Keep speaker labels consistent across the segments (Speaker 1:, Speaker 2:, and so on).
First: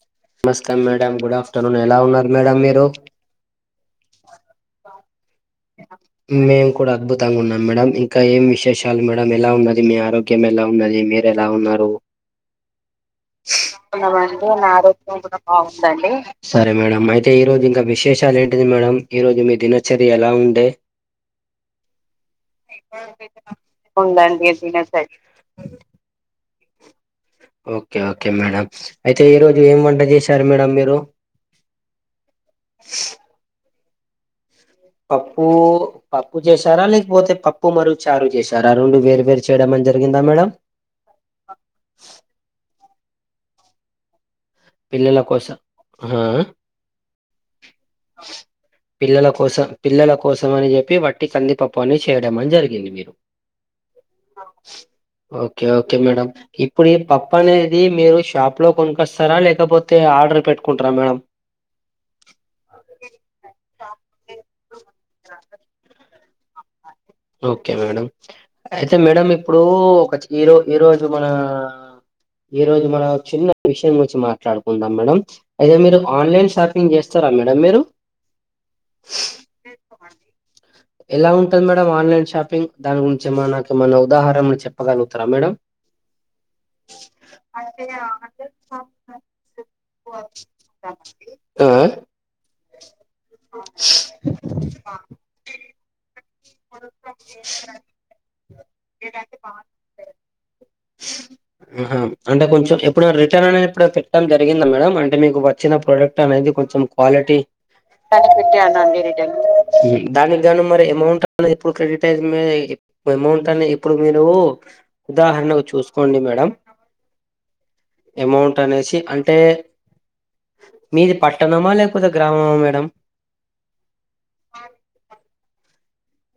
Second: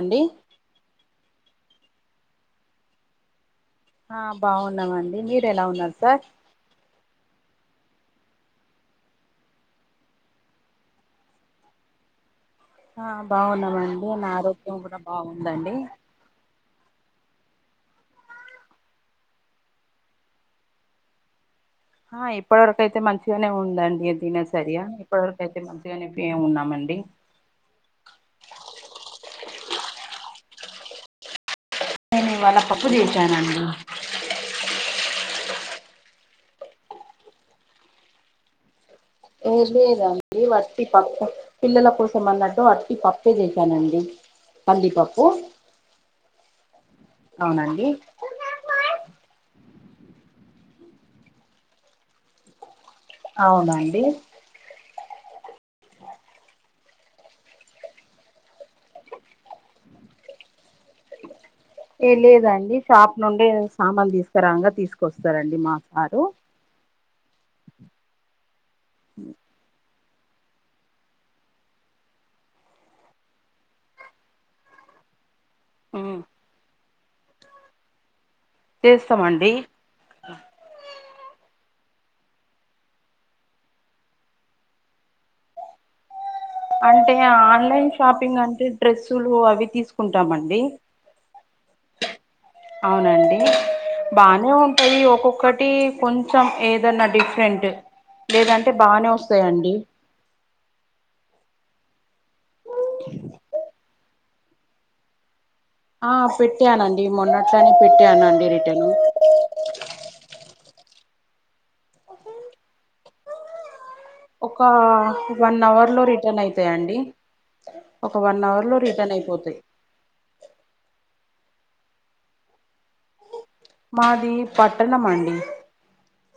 Speaker 1: అండి
Speaker 2: నమస్కా madam good afternoon ఎలా ఉన్నారు మేడం మీరు
Speaker 1: ఆ బాగున్నామండి మీరు ఎలా ఉన్నారు సార్
Speaker 2: మేము కూడా అద్భుతంగా ఉన్నాం మేడం ఇంకా ఏం విశేషాలు మేడం ఎలా ఉన్నది మీ ఆరోగ్యం ఎలా ఉన్నది మీరు ఎలా ఉన్నారు ఉన్నమండి మా ఆరోగ్యం కూడా బాగుందండి సరే మేడం అయితే ఈరోజు ఇంకా విశేషాలు ఏంటిది మేడం ఈరోజు మీ దినచర్య ఎలా ఉండే
Speaker 1: ఆ ఇప్పటివరకయితే మంచిగానే ఉందండి దినచర్య ఇప్పటివరకు అయితే మంచిగానే ఫియే ఉన్నామండి
Speaker 2: ఓకే ఓకే మేడం అయితే ఈరోజు ఏం వంట చేశారు మేడం మీరు
Speaker 1: నేను ఇవాళా పప్పు చేశానండి
Speaker 2: పప్పు పప్పు చేసారా లేకపోతే పప్పు మరు చారు చేశా చారా రోండు వేరు వేరు చేయడంమని జరిగిందా మేడమ్
Speaker 1: ట్టి పప్పు పిల్లల కోసం అన్నట్టు వట్టి పప్పే చేశానండి
Speaker 2: పిల్లల
Speaker 1: పల్లిపప్పు
Speaker 2: కోసం ఆ
Speaker 1: అవునండి
Speaker 2: పిల్లల కోసం పిల్లల కోసం అని చెప్పి వట్టి కందిప ప్పుని చేయడం అని జరిగింది మీరు
Speaker 1: అవునండి
Speaker 2: ఓకే ఓకే మేడం ఇ ప్పుడు ఈ పప్పు అనేది మీరు షాప్‌లో కొనుకొస్తారా లేకపోతే ఆర్డర్ పెట్టుకుంటారా మేడం
Speaker 1: ఏ లేదండి షాప్ నుండే సామాను తీసుకురాంగా తీసుకొస్తారండి మా సారు
Speaker 2: ఓకే మేడం అయితే మేడం ఇప్పుడు ఒక చిన్న ఈరోజు మన ఈరోజు మన చిన్న విషయం గురించి మాట్లాడుకుందాం మేడం అయితే మీరు
Speaker 1: ఉమ్
Speaker 2: ఆన్లైన్ షాపింగ్ చేస్తారా మేడం మీరు
Speaker 1: చేస్తామండి
Speaker 2: ఎలా ఉంటది మే డం ఆన్లైన్ షాపింగ్ దాని గురించి ఏమన నాకు ఏమన్న ఉదాహరణలు చెప్పగలుగుతారా మేడం
Speaker 1: అంటే ఆన్లైన్ షాపింగ్ అంటే డ్రెస్సులు అవి తీసుకుంటామండి
Speaker 2: ఆ
Speaker 1: అవునండి బానే ఉంటాయి ఒక్కొక్క టి కొంచెం ఏదన్నా డిఫరెంట్ లేదంటే బానే వస్తాయండి
Speaker 2: ఆహా అంటే కొంచెం ఎప్పుడన రిటర్న్ అనే ఎప్పుడన పె డం జరిగిందా మేడం అంటే మీకు వచ్చిన
Speaker 1: ఆ
Speaker 2: ప్రోడక్ట్ అనేది కొంచెం
Speaker 1: పెట్టానండి
Speaker 2: క్వాలిటీ
Speaker 1: మొన్నట్లనే
Speaker 2: చాలా
Speaker 1: పెట్టానండి రిటర్న్
Speaker 2: పెట్టానండి రిటను మ్మ్ఉహ్మ్ దానికి గాను మరి అమౌంట్ అనేది ఎప్పుడు క్రెడిట్ అయి అమౌంట్ అనే ఎప్పు ఇప్పుడు మీరు
Speaker 1: ఒక వన్
Speaker 2: ఉదాహరణకు
Speaker 1: అవర్ లో
Speaker 2: చూసుకోండి
Speaker 1: రిటర్న్
Speaker 2: మేడం
Speaker 1: అయితాయండి ఒక వన్
Speaker 2: అమౌంట్
Speaker 1: అవర్ లో
Speaker 2: అనేసి
Speaker 1: రిటర్న్
Speaker 2: అంటే
Speaker 1: అయిపోతాయి
Speaker 2: మీది పట్టణమా లేకపోతే గ్రామమా మేడం
Speaker 1: మాది పట్టణం అండి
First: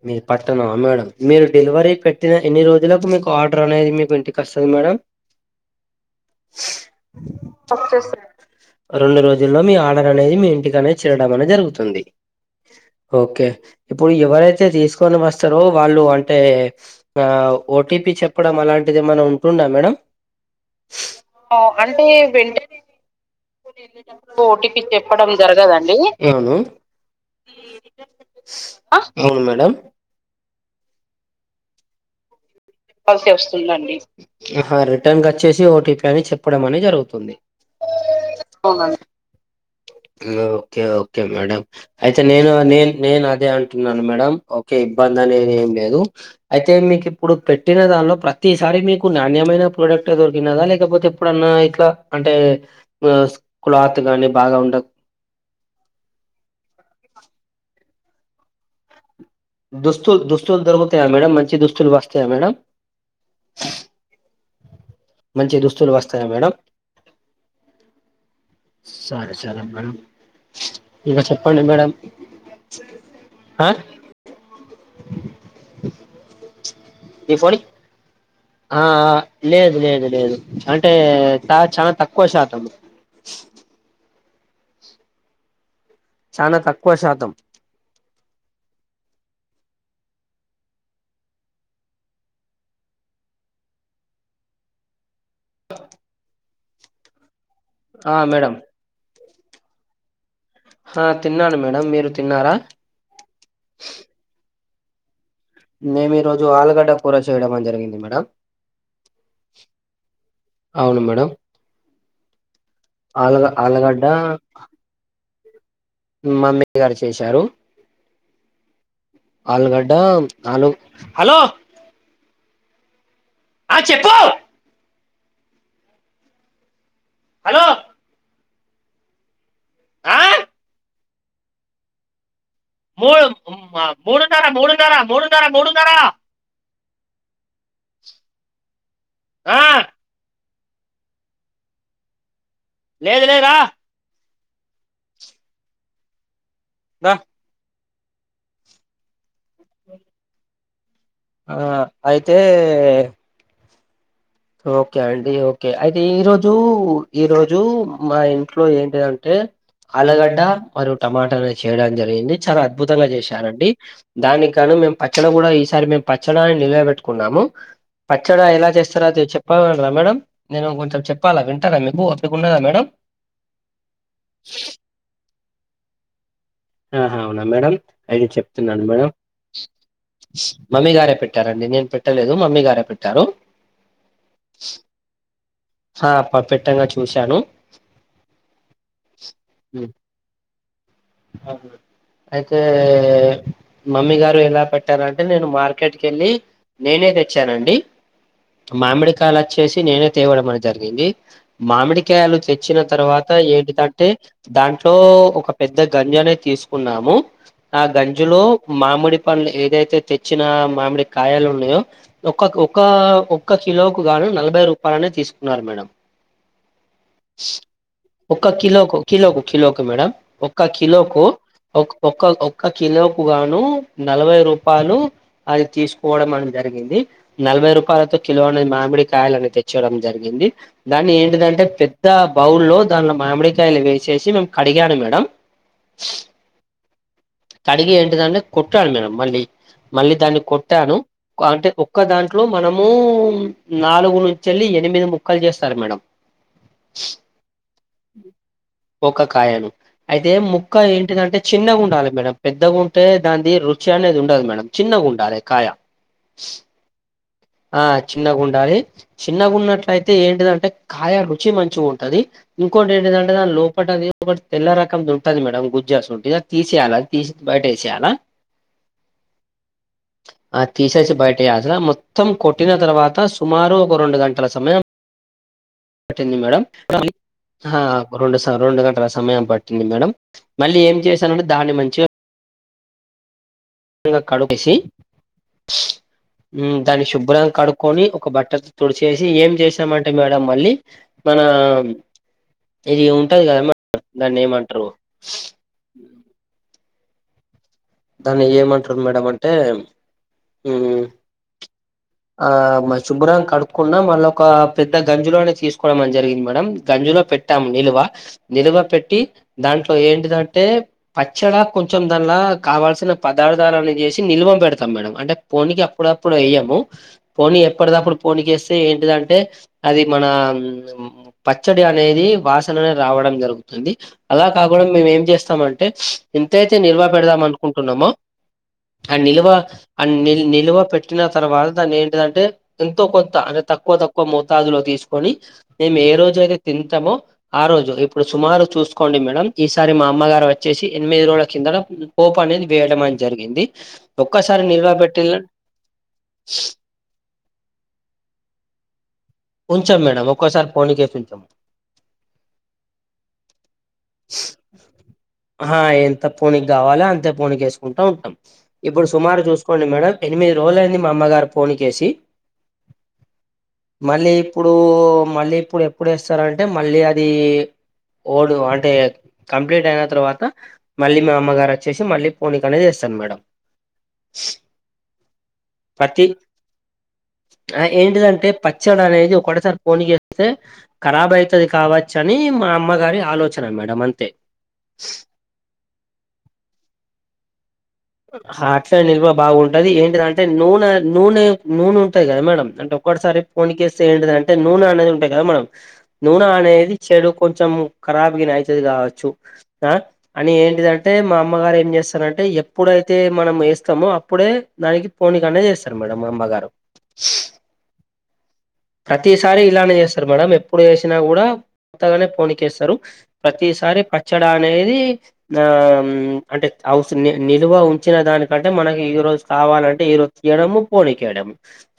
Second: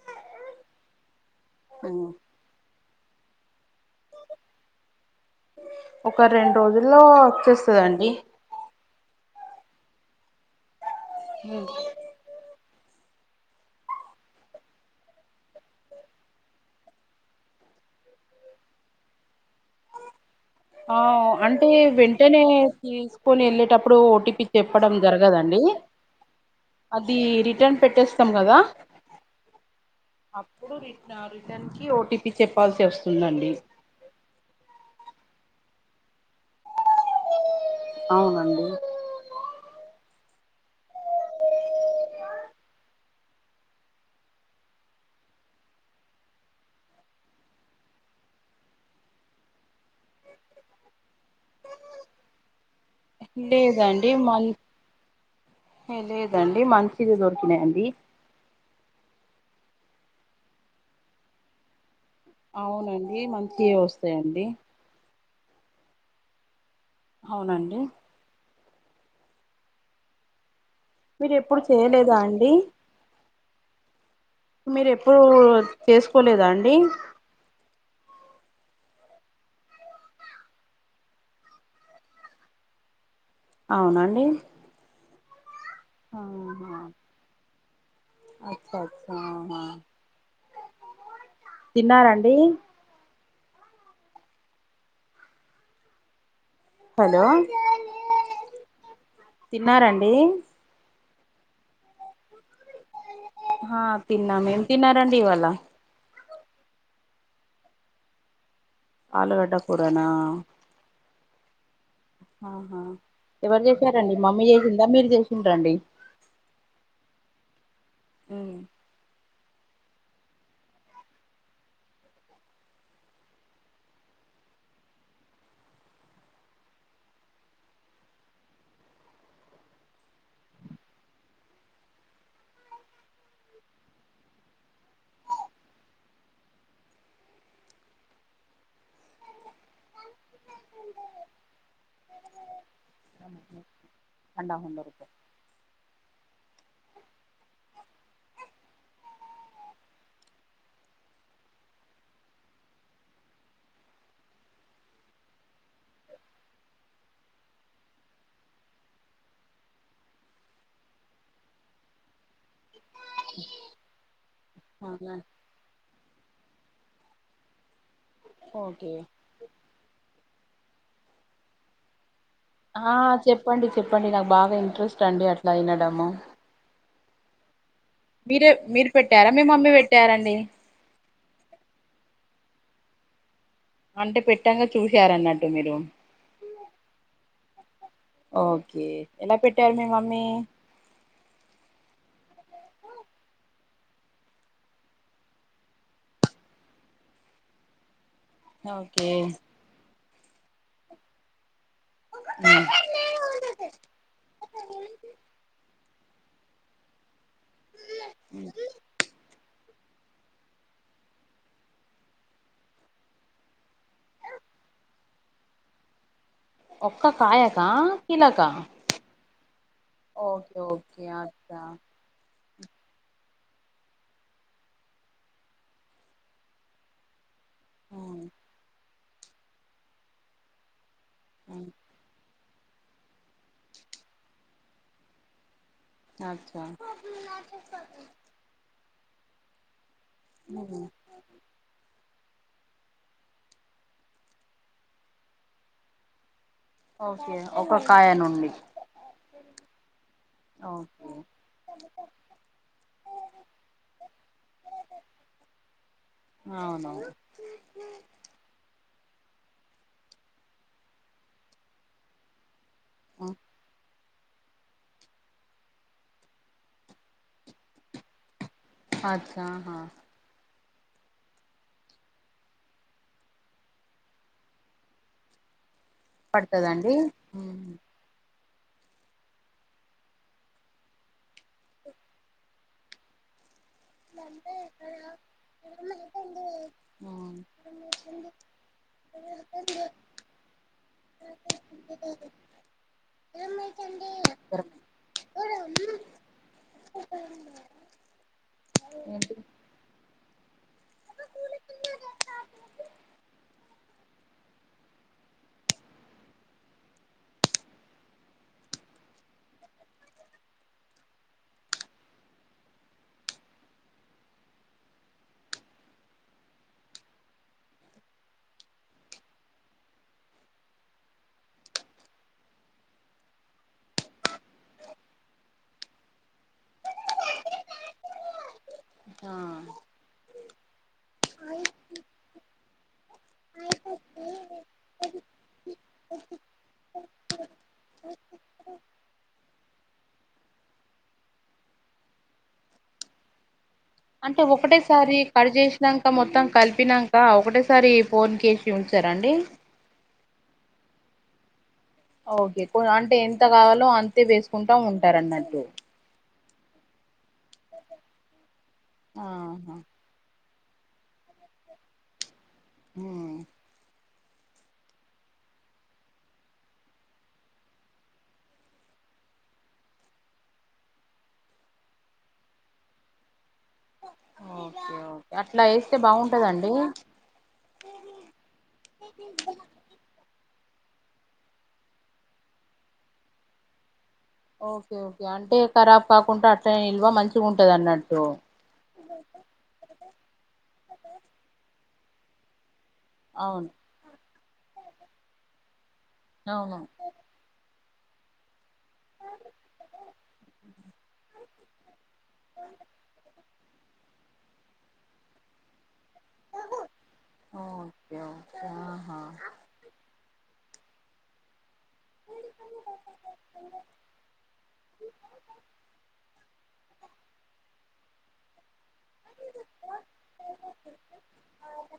Speaker 2: మీది పట్టణమా మేడం మీరు డెలివరీ పెట్టిన ఎన్ని రోజులకు మీకు ఆర్డర్ అనేది మీకు ఇంటికి వస్తది మేడం
Speaker 1: ఒక రెండు రోజుల్లో వచ్చేస్తాదండి
Speaker 2: రెండు రోజుల్లో మీ ఆర్డర్ అనేది మీ ఇంటిక అనేది చేరడం అనేది జరుగుతుంది. ఓకే ఇప్పుడు ఎవరైతే తీసుకొని వస్తారో వాళ్ళు అంటే నా ఓటీపీ చెప్పడం అలాంటిది ఏమన్నా ఉంటుండా మేడం.
Speaker 1: ఆవ్ అంటే వెంటనే తీసుకొని ఏళ్ళేటప్పుడు ఓటీపీ చెప్పడం జరగదండి.
Speaker 2: ఎవనవ్
Speaker 1: అది రిటర్న్ పెట్టేస్తాం గదా
Speaker 2: అవును మేడం
Speaker 1: అప్పుడు రిట్నా రిటర్న్కి ఓటీపీ చెప్పాల్సి వస్తుందండి.
Speaker 2: ఆహ్ రిటర్న్ గచ్చేసి ఓటీపీ అని చెప్పడం అని జరుగుతుంది.
Speaker 1: అవునండి
Speaker 2: ఇంగా ఓకే ఓకే మేడం. అయితే నేను నేన్ నేను అదే అంటున్నాను మేడం ఓకే ఇబ్బంది అనేది ఏం లేదు. అయితే మీకు ఇప్పుడు పె పుట్టిన దానిలో ప్రతిసారి మీకు నాణ్యమైన ప్రోడక్ట్ దొరికినదా లేకపోతే ఎప్పుడన్నా ఇట్లా అంటే. మోస్ క్లాత్
Speaker 1: లేదండి
Speaker 2: గానీ బాగా ఉండక్
Speaker 1: హే లేదండి మంచిది దొరికినాయడి.
Speaker 2: దుస్తులు దుస్తులు దొకుతాయా మేడం మంచి దుస్తులు వస్
Speaker 1: అవునండి మంచియే వస్తాయండి.
Speaker 2: మంచి దుస్తులు వస్తాయ మేడం.
Speaker 1: హావునండి.
Speaker 2: సరే సరే మేడం. ఇంకా
Speaker 1: మీరు
Speaker 2: చెప్పండి
Speaker 1: ఎప్పుడు
Speaker 2: మేడం
Speaker 1: చేయలేదా అండి.
Speaker 2: ఆ
Speaker 1: మీరు ఎప్పుడు చేసుకోలేదా అండి.
Speaker 2: ఈ ఫోనీయ్ ఆ లేదు లేదు లేదు అంటే త చానా తక్కువ శాతము.
Speaker 1: అవునండి.
Speaker 2: చానా తక్కువ శాతం.
Speaker 1: అచ్చచ్ ఆహా తిన్నారండి
Speaker 2: త
Speaker 1: హలో
Speaker 2: ఆ మేడం.
Speaker 1: తిన్నారండి.
Speaker 2: తిన్నాను మేడం, మీరు తిన్నారా.
Speaker 1: ఆహా తిన్నాం ఏం తిన్నారండి ఇవాలా
Speaker 2: మేము ఈ రోజు ఆలుగడ్డ కూర చేయడం మన్ జరిగింది మేడం.
Speaker 1: ఆలుగడ్డ కూరన్నా
Speaker 2: అవును మేడం.
Speaker 1: ఆహా
Speaker 2: ఆలుగ
Speaker 1: ఎవరు
Speaker 2: ఆలుగడ్డ
Speaker 1: జెశరండీ. మమ్మీ జేశిందా మీరు జెషిండ్రా అండి.
Speaker 2: ఉమ్ మమ్మీ గారు చేశారు. ఆలుగడ్డ ఆలు హలో ఆ చెప్పు హలో ఆ మూడ్ మూడు నర మూడు నర మూడు నర మూడు నర ఆ లేదులే రా
Speaker 1: అండా హ ఉండకు
Speaker 2: ద ఆ అయితే ఓకే అండి ఓకే అయితే ఈరోజు ఈరోజు మా ఇంట్లో ఏంటిదంటే ఆలగడ్డ పరోట టమాటాని చేయడం జరిగింది. చాలా అద్భుతంగా చేశారండి దానికి కాగా మేము
Speaker 1: అవునా
Speaker 2: పచ్చడం కూడా ఈసారి మేమ్. పచ్చడాని నిలవబెట్టుకున్నాము పచ్చడి ఎలా
Speaker 1: ఓకే
Speaker 2: చేస్తారో. చెప్పగలరా మేడం నేను కొంచెం చెప్పాలా వింటా మీపు
Speaker 1: ఆ చెప్పండి చెప్పండి నాకు బాగా ఇంట్రెస్ట్ అండి అట్లా ఇనడము
Speaker 2: ఆహా అవునా మేడం అయితే
Speaker 1: మీరే
Speaker 2: చెప్తున్నాను
Speaker 1: మీరు
Speaker 2: మేడం.
Speaker 1: పెట్టారా మీ మమ్మీ పెట్టారండి
Speaker 2: మమ్మీ గారే పెట్టారండి నేను పెట్టలేదు మమ్మీ గారే పెట్టారు.
Speaker 1: అంటే పెట్టంగా చూసార అన్నట్టు మీరు.
Speaker 2: ఆ ప పెట్టంగా చూశాను
Speaker 1: ఓకే ఎలా పెట్టారు మీ మమ్మీ.
Speaker 2: అగులు అయితే మమ్మీ గారు ఎలా పెట్టారంటే నేను మార్కెట్ కి ఎళ్ళి నేనే తెచ్చానండి.
Speaker 1: ఓకే
Speaker 2: మామిడికాయలు వచ్చేసి నేనే తేవడం అనేది జరిగింది మామిడి. క్యాలు తెచ్చిన తర్వాత ఏంటిదంటే దాంట్లో ఒక. పెద్ద గంజొనె తీసుకున్నాము ఆ గంజిలో. మామిడి పండ్లు ఏదైతే తెచ్చిన మామిడి కాయలు ఉన్నాయో. ఒక్ కక్ ఒక్క కిలోకి గాను నలభై రూపాయలనే తీసుకున్నారు మేడం
Speaker 1: ఒక్క కాయకా
Speaker 2: ఒక్క
Speaker 1: కిలకా
Speaker 2: కిలోకు కిలోకు కిలోకి మేడం.
Speaker 1: ఓకే
Speaker 2: ఒక్క
Speaker 1: ఓకే
Speaker 2: కిలోకు
Speaker 1: అచ్చా
Speaker 2: ఒ ఒక్క ఒక్క కిలోకు గాను నలభై రూపాయలు అది తీసుకోవడం అనేది జరిగింది. నలభై రూపాయలతో కిలోనే మామిడి కాయలని తెచ్చడం జరిగింది. దాన్ని ఏంటిదంటే పెద్ద బౌల్ లో దానిలో మామిడికాయలు వేసేసి మేము కడిగాను మేడం.
Speaker 1: అచ్చా
Speaker 2: కడిగి ఎంటిదంటే కొట్టాను మేడం మళ్ళీ మళ్ళీ దాన్ని కొట్టాను అంటే ఒక్క దాంట్లో మనము నాలుగు నుంచేళ్ళి ఎనిమిది ముక్కలు చేస్తారు మేడం.
Speaker 1: ఒకే కాయ నుండి
Speaker 2: ఒక్క కాయను అయితే ముక్క
Speaker 1: ఓకే
Speaker 2: ఏంటిదంటే చిన్నగా ఉండాలే మేడం పెద్దగా ఉంటే దాన్ని రుచి అనేది ఉండదు మేడం. చిన్నగుండాలే కాయ
Speaker 1: అవునవును
Speaker 2: ఆ చిన్నగా ఉండాలీ చిన్నగున్నట్లయితే ఏంటిదంటే కాయ రుచి మంచిగా ఉంటది ఇంకోకటి ఏంటిందంటే దానీ లోపట అది ఒకటి తెల్లర. కం ఉంటది మేడమ్ గుజ్జాస్ ఉంటంది అది తీసేయాలా తీసి బయటేసేయాలా
Speaker 1: అచ్చాహా
Speaker 2: ఆ తీసేసి బయట యాస మొత్తం కొట్టిన తర్వాత సుమారు ఒక రెండు గంటల సమయం. పట్టింది మేడం
Speaker 1: పడుతదండి
Speaker 2: ఆ. రెండు సరు రెండు గంటల సమయం పట్టింది మేడం మళ్ళీ ఏం చేశానంటే దాన్ని మంచిగా ఇంకా కడు ఎసి ఉ దాన్ని శుభ్రంగా కడుక్కొని ఒక బట్టర్తో తుడిచేసి ఏం చేసామం టే మేడం మళ్ళీ మన ఇది ఉంటది కద మేడం దాన్ని ఏమంటరు దాన్ని ఏమంటరు మేడం
Speaker 1: ఏంటి
Speaker 2: అంటే
Speaker 1: [unintelligible]
Speaker 2: ఆ మ శుభ్రనంగా కడుక్కున్న మళ్ళ ఒక పెద్ద గంజులోనే తీసుకోవడం జరిగింది మేడం గంజులో పెట్ తం నిలువా నిలువ పెట్టి దాంట్లో ఏంటిదంటే పచ్చడా కొంచెం దాన్ల్ల కావల్సిన పదార్థాలని చేసి నిల్వ పెడతాం మేడం అంటే పోనికి అప్పుడప్పుడు ఏయ్యాము పోనీ ఎప్పటిదప్పుడు పోనీకేస్తే ఏంటిదంటే అది మన పచ్చడి అనేది వాసననే రావడం జరుగుతుంది అలా కాకుండా మేము ఏం చేస్తామంటే ఎంతైతే నిల్వ పెడదాం అనుకు కుంటున్నామో ఆ నిల్వ అ నిల్ నిల్వ పెట్టిన తర్వాత దాన్ని ఏంటిదంటే ఎంతో కొంత అంటే తక్కువ తక్కువ మోతాదులో తీసుకొని మేము ఏ రోజు అయితే తింటమో ఆ రోజు ఇప్పుడు సుమారు చూసుకోండి మేడం ఈసారి మా అమ్మగారు వచ్చేసి ఎనిమిది రోజుల కిందట పోప్ అనేది వేయడం అని జరిగింది
Speaker 1: అంటే
Speaker 2: ఒక్కసారి నిల్వ
Speaker 1: ఒకటేసారి
Speaker 2: పెట్టిల్లా
Speaker 1: కట్ చేసినాక మొత్తం కలిపినా దా ఒకటేసారి పొనికేసి ఉంచార అండి
Speaker 2: ఉంచాం మేడం ఒక్కోసారి పోనీకేసి ఉంచాం
Speaker 1: ఓకే అంటే ఎంత కావాలో అంతే వేసుకుంటా ఉంటారన్నట్టు
Speaker 2: త పోనీక్ కావాలె అంతే పోనికి వేసుకుంటా ఉంటాం ఇప్పుడు సుమారు
Speaker 1: ఆహా
Speaker 2: చూసుకోండి మేడం ఎనిమిది రోజులైంది మా అమ్మగారు పొనిక్కేసి
Speaker 1: ఆహ్
Speaker 2: మళ్ళీ ఇప్పుడు మళ్ళీ ఇప్పుడు ఎప్పుడు ఏస్తారంటే మళ్ళీ అది ఓల్డ్ అంటే కంప్లీట్ అయిన తర్వాత మళ్ళీ మా అమ్మగారు వచ్చేసి మళ్ళీ పోనీకనేది ఏస్తారు మేడం
Speaker 1: ఓకే ఒకే అట్లా ఏస్తే బాగుంటాదా అండి
Speaker 2: ఆ ఏంటిదంటే పచ్చడి అనేది ఒకటెసారి పోనికేస్తే కరాబ్ అయితది కావచ్చు అని మా అమ్మగారి ఆలోచన మేడం అంతే
Speaker 1: ఓకే ఓకే అంటే కరాబ్ కాకుండా అట్ల నిల్వ మంచిగుంటది అన్నట్టు
Speaker 2: హా అట్లా నిల్వ బాగుంటది ఏంటిదంటే నూనె నూనె నూనె ఉంటది కదా మేడం అంటే ఒక్కసారి
Speaker 1: అవును
Speaker 2: పోనికేస్తే ఏంటిదంటే నూనె అనేది ఉంటది కదా మనం నూనె
Speaker 1: అవును
Speaker 2: అనేది చెడు కొంచెం కారాబ్ గిన ఐతది కావచ్చు అని ఏంటిదంటే మా అమ్మగారు ఏం చేస్తారంటే ఎ ప్పుడైతే మనం వేస్తామో అప్పుడే దానికి పోనికనేది చేస్తారు మేడంమ్ మా అమ్మగారు
Speaker 1: అవున్ ఏమో క్యా
Speaker 2: ప్రతిసారి ఇలానే చేస్తారు మేడం ఎప్పుడు చేసినా కూడా కొత్తగానే పొనికేస్తారు ప్రతిసారి పచ్చడా అనేది ఆ అంటే అవసర నిల్వ ఉంచిన దానికంటే మనకి ఈ రోజు కావాలంటే ఈరోజు తీయడము పోనీకేయడం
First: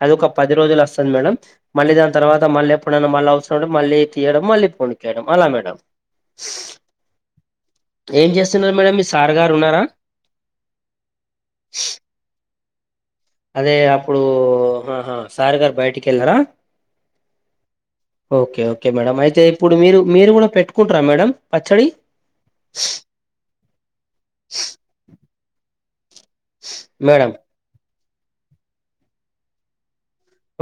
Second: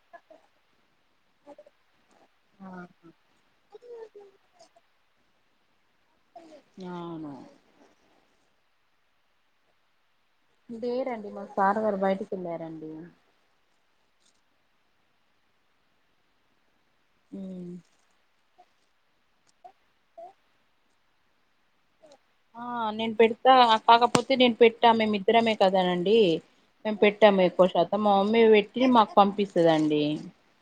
Speaker 2: అది ఒక పది రోజులు వస్తది మేడం మళ్ళీ దాన్ తర్వాత మళ్ళ ఎప్పుడైన
Speaker 1: ఆహా.
Speaker 2: మళ్ళీ అవసరం ఉంటే మళ్ళీ తీయడం మళ్ళీ పోనిక్ ఏయ్యడం అలా మేడం
Speaker 1: ఆవును
Speaker 2: ఏం చేస్తున్నారు మేడమ్ మీ సార్ గారు ఉన్నారా
Speaker 1: లేేరండి మా సార్ గారు బయటకేళ్ళారండి
Speaker 2: అదే అప్పుడు ఆహా సార్ గారు బయటికి వెళ్లరా
Speaker 1: మ్మ్
Speaker 2: ఓకే ఓకే మేడం అయితే ఇప్పుడు మీరు మీరు కూడా పెట్టుకుంటారా మేడం పచ్చడి
Speaker 1: ఆ నేను పెడతా కాకపోతే నేను పెట్టా మేమిద్దరమే కదానండి మేము
Speaker 2: మేడం
Speaker 1: పెట్టాము ఎక్కువ శాతం మా మమ్మీ పెట్టి మాకు పంపిస్తదండి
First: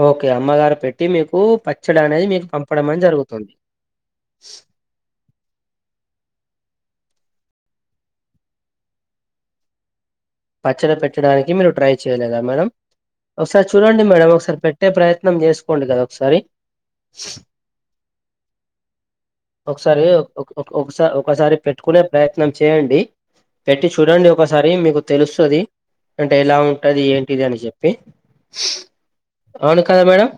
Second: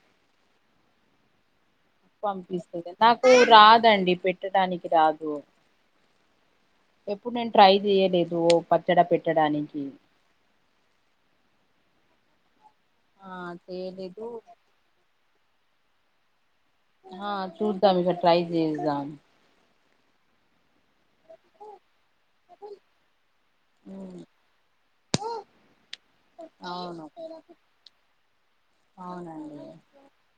Speaker 2: ఓకే అమ్మగారు పెట్టి మీకు ప
Speaker 1: పంపిస్తుంది నాకు రాదండి పెట్టడానికి రాదు ఎప్పుడు నేను ట్రై చేయలేదు పచ్చడ పెట్టడానికి
Speaker 2: పచ్చడి పెట్టడానికి మీరు ట్రై చేయలేదా మేడం
Speaker 1: ఆ
Speaker 2: ఒకసారి చూడండి
Speaker 1: చేయలేదు
Speaker 2: మేడం ఒకసారి పె ట్టే ప్రయత్నం చేసుకోండి కదా ఒకసారి
Speaker 1: ఆ చూద్దాం ఇక్కడ ట్రై చేస్దాం
Speaker 2: ఒకసారి ఒక్ ఒక్ ఒకసారి ఒకసారి పెట్టుకునే ప్రయత్నం చేయండి పెట్టి
Speaker 1: ఉమ్,
Speaker 2: చూడండి ఒకసారి మీకు తెలుస్తది అంటే ఎలా ఉంటది
Speaker 1: అవును
Speaker 2: ఏంటిది అని చెప్పి
Speaker 1: అవున
Speaker 2: అవును కదా మేడం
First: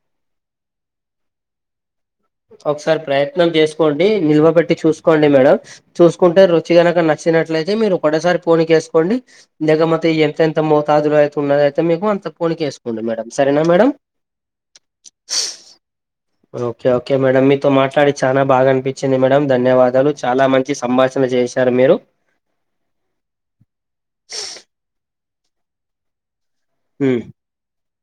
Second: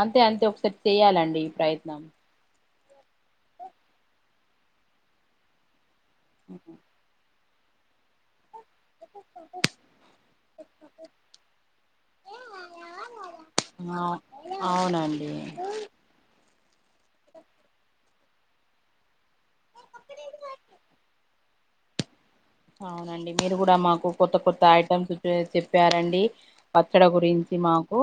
Speaker 1: అంతే అంతే ఒకసారి చేయాలండి ఈ ప్రయత్నం
Speaker 2: ఒకసారి ప్రయత్నం చేసుకోండి నిల్వ పెట్టి చూసుకోండి మేడం చూసుకుంటే రుచిగనక న చ్చినట్లయితే మీరు ఒకటే సారి పోన్ కేసుకోండి దగమతి ఎంత ఎంత మోతాదులో అయితున్నది అయితే మీకు అంత పొనికేసుకోండి మేడం సరేనా మేడం
Speaker 1: ఆ అవునండి
Speaker 2: ఓకే ఓకే మేడమ్ మీతో మాట్లాడి చాలా బాగా అనిపించింది మేడం ధన్యవాదాలు చాలా మంచి సంభాషణ చేశారు మీరు
Speaker 1: అవునండి మీరు కూడా మాకు కొత్త కొత్త ఐటమ్స్ చెప్పారండి పచ్చడి
Speaker 2: ఉమ్,
Speaker 1: గురిం మాకు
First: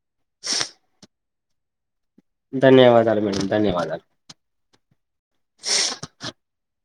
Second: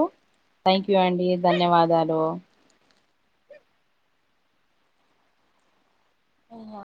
Speaker 1: థ్యాంక్ యూ అండి ధన్యవాదాలు
Speaker 2: ధన్యవాదాలు మేడం ధన్యవాదాలు
Speaker 1: ఉ ఆ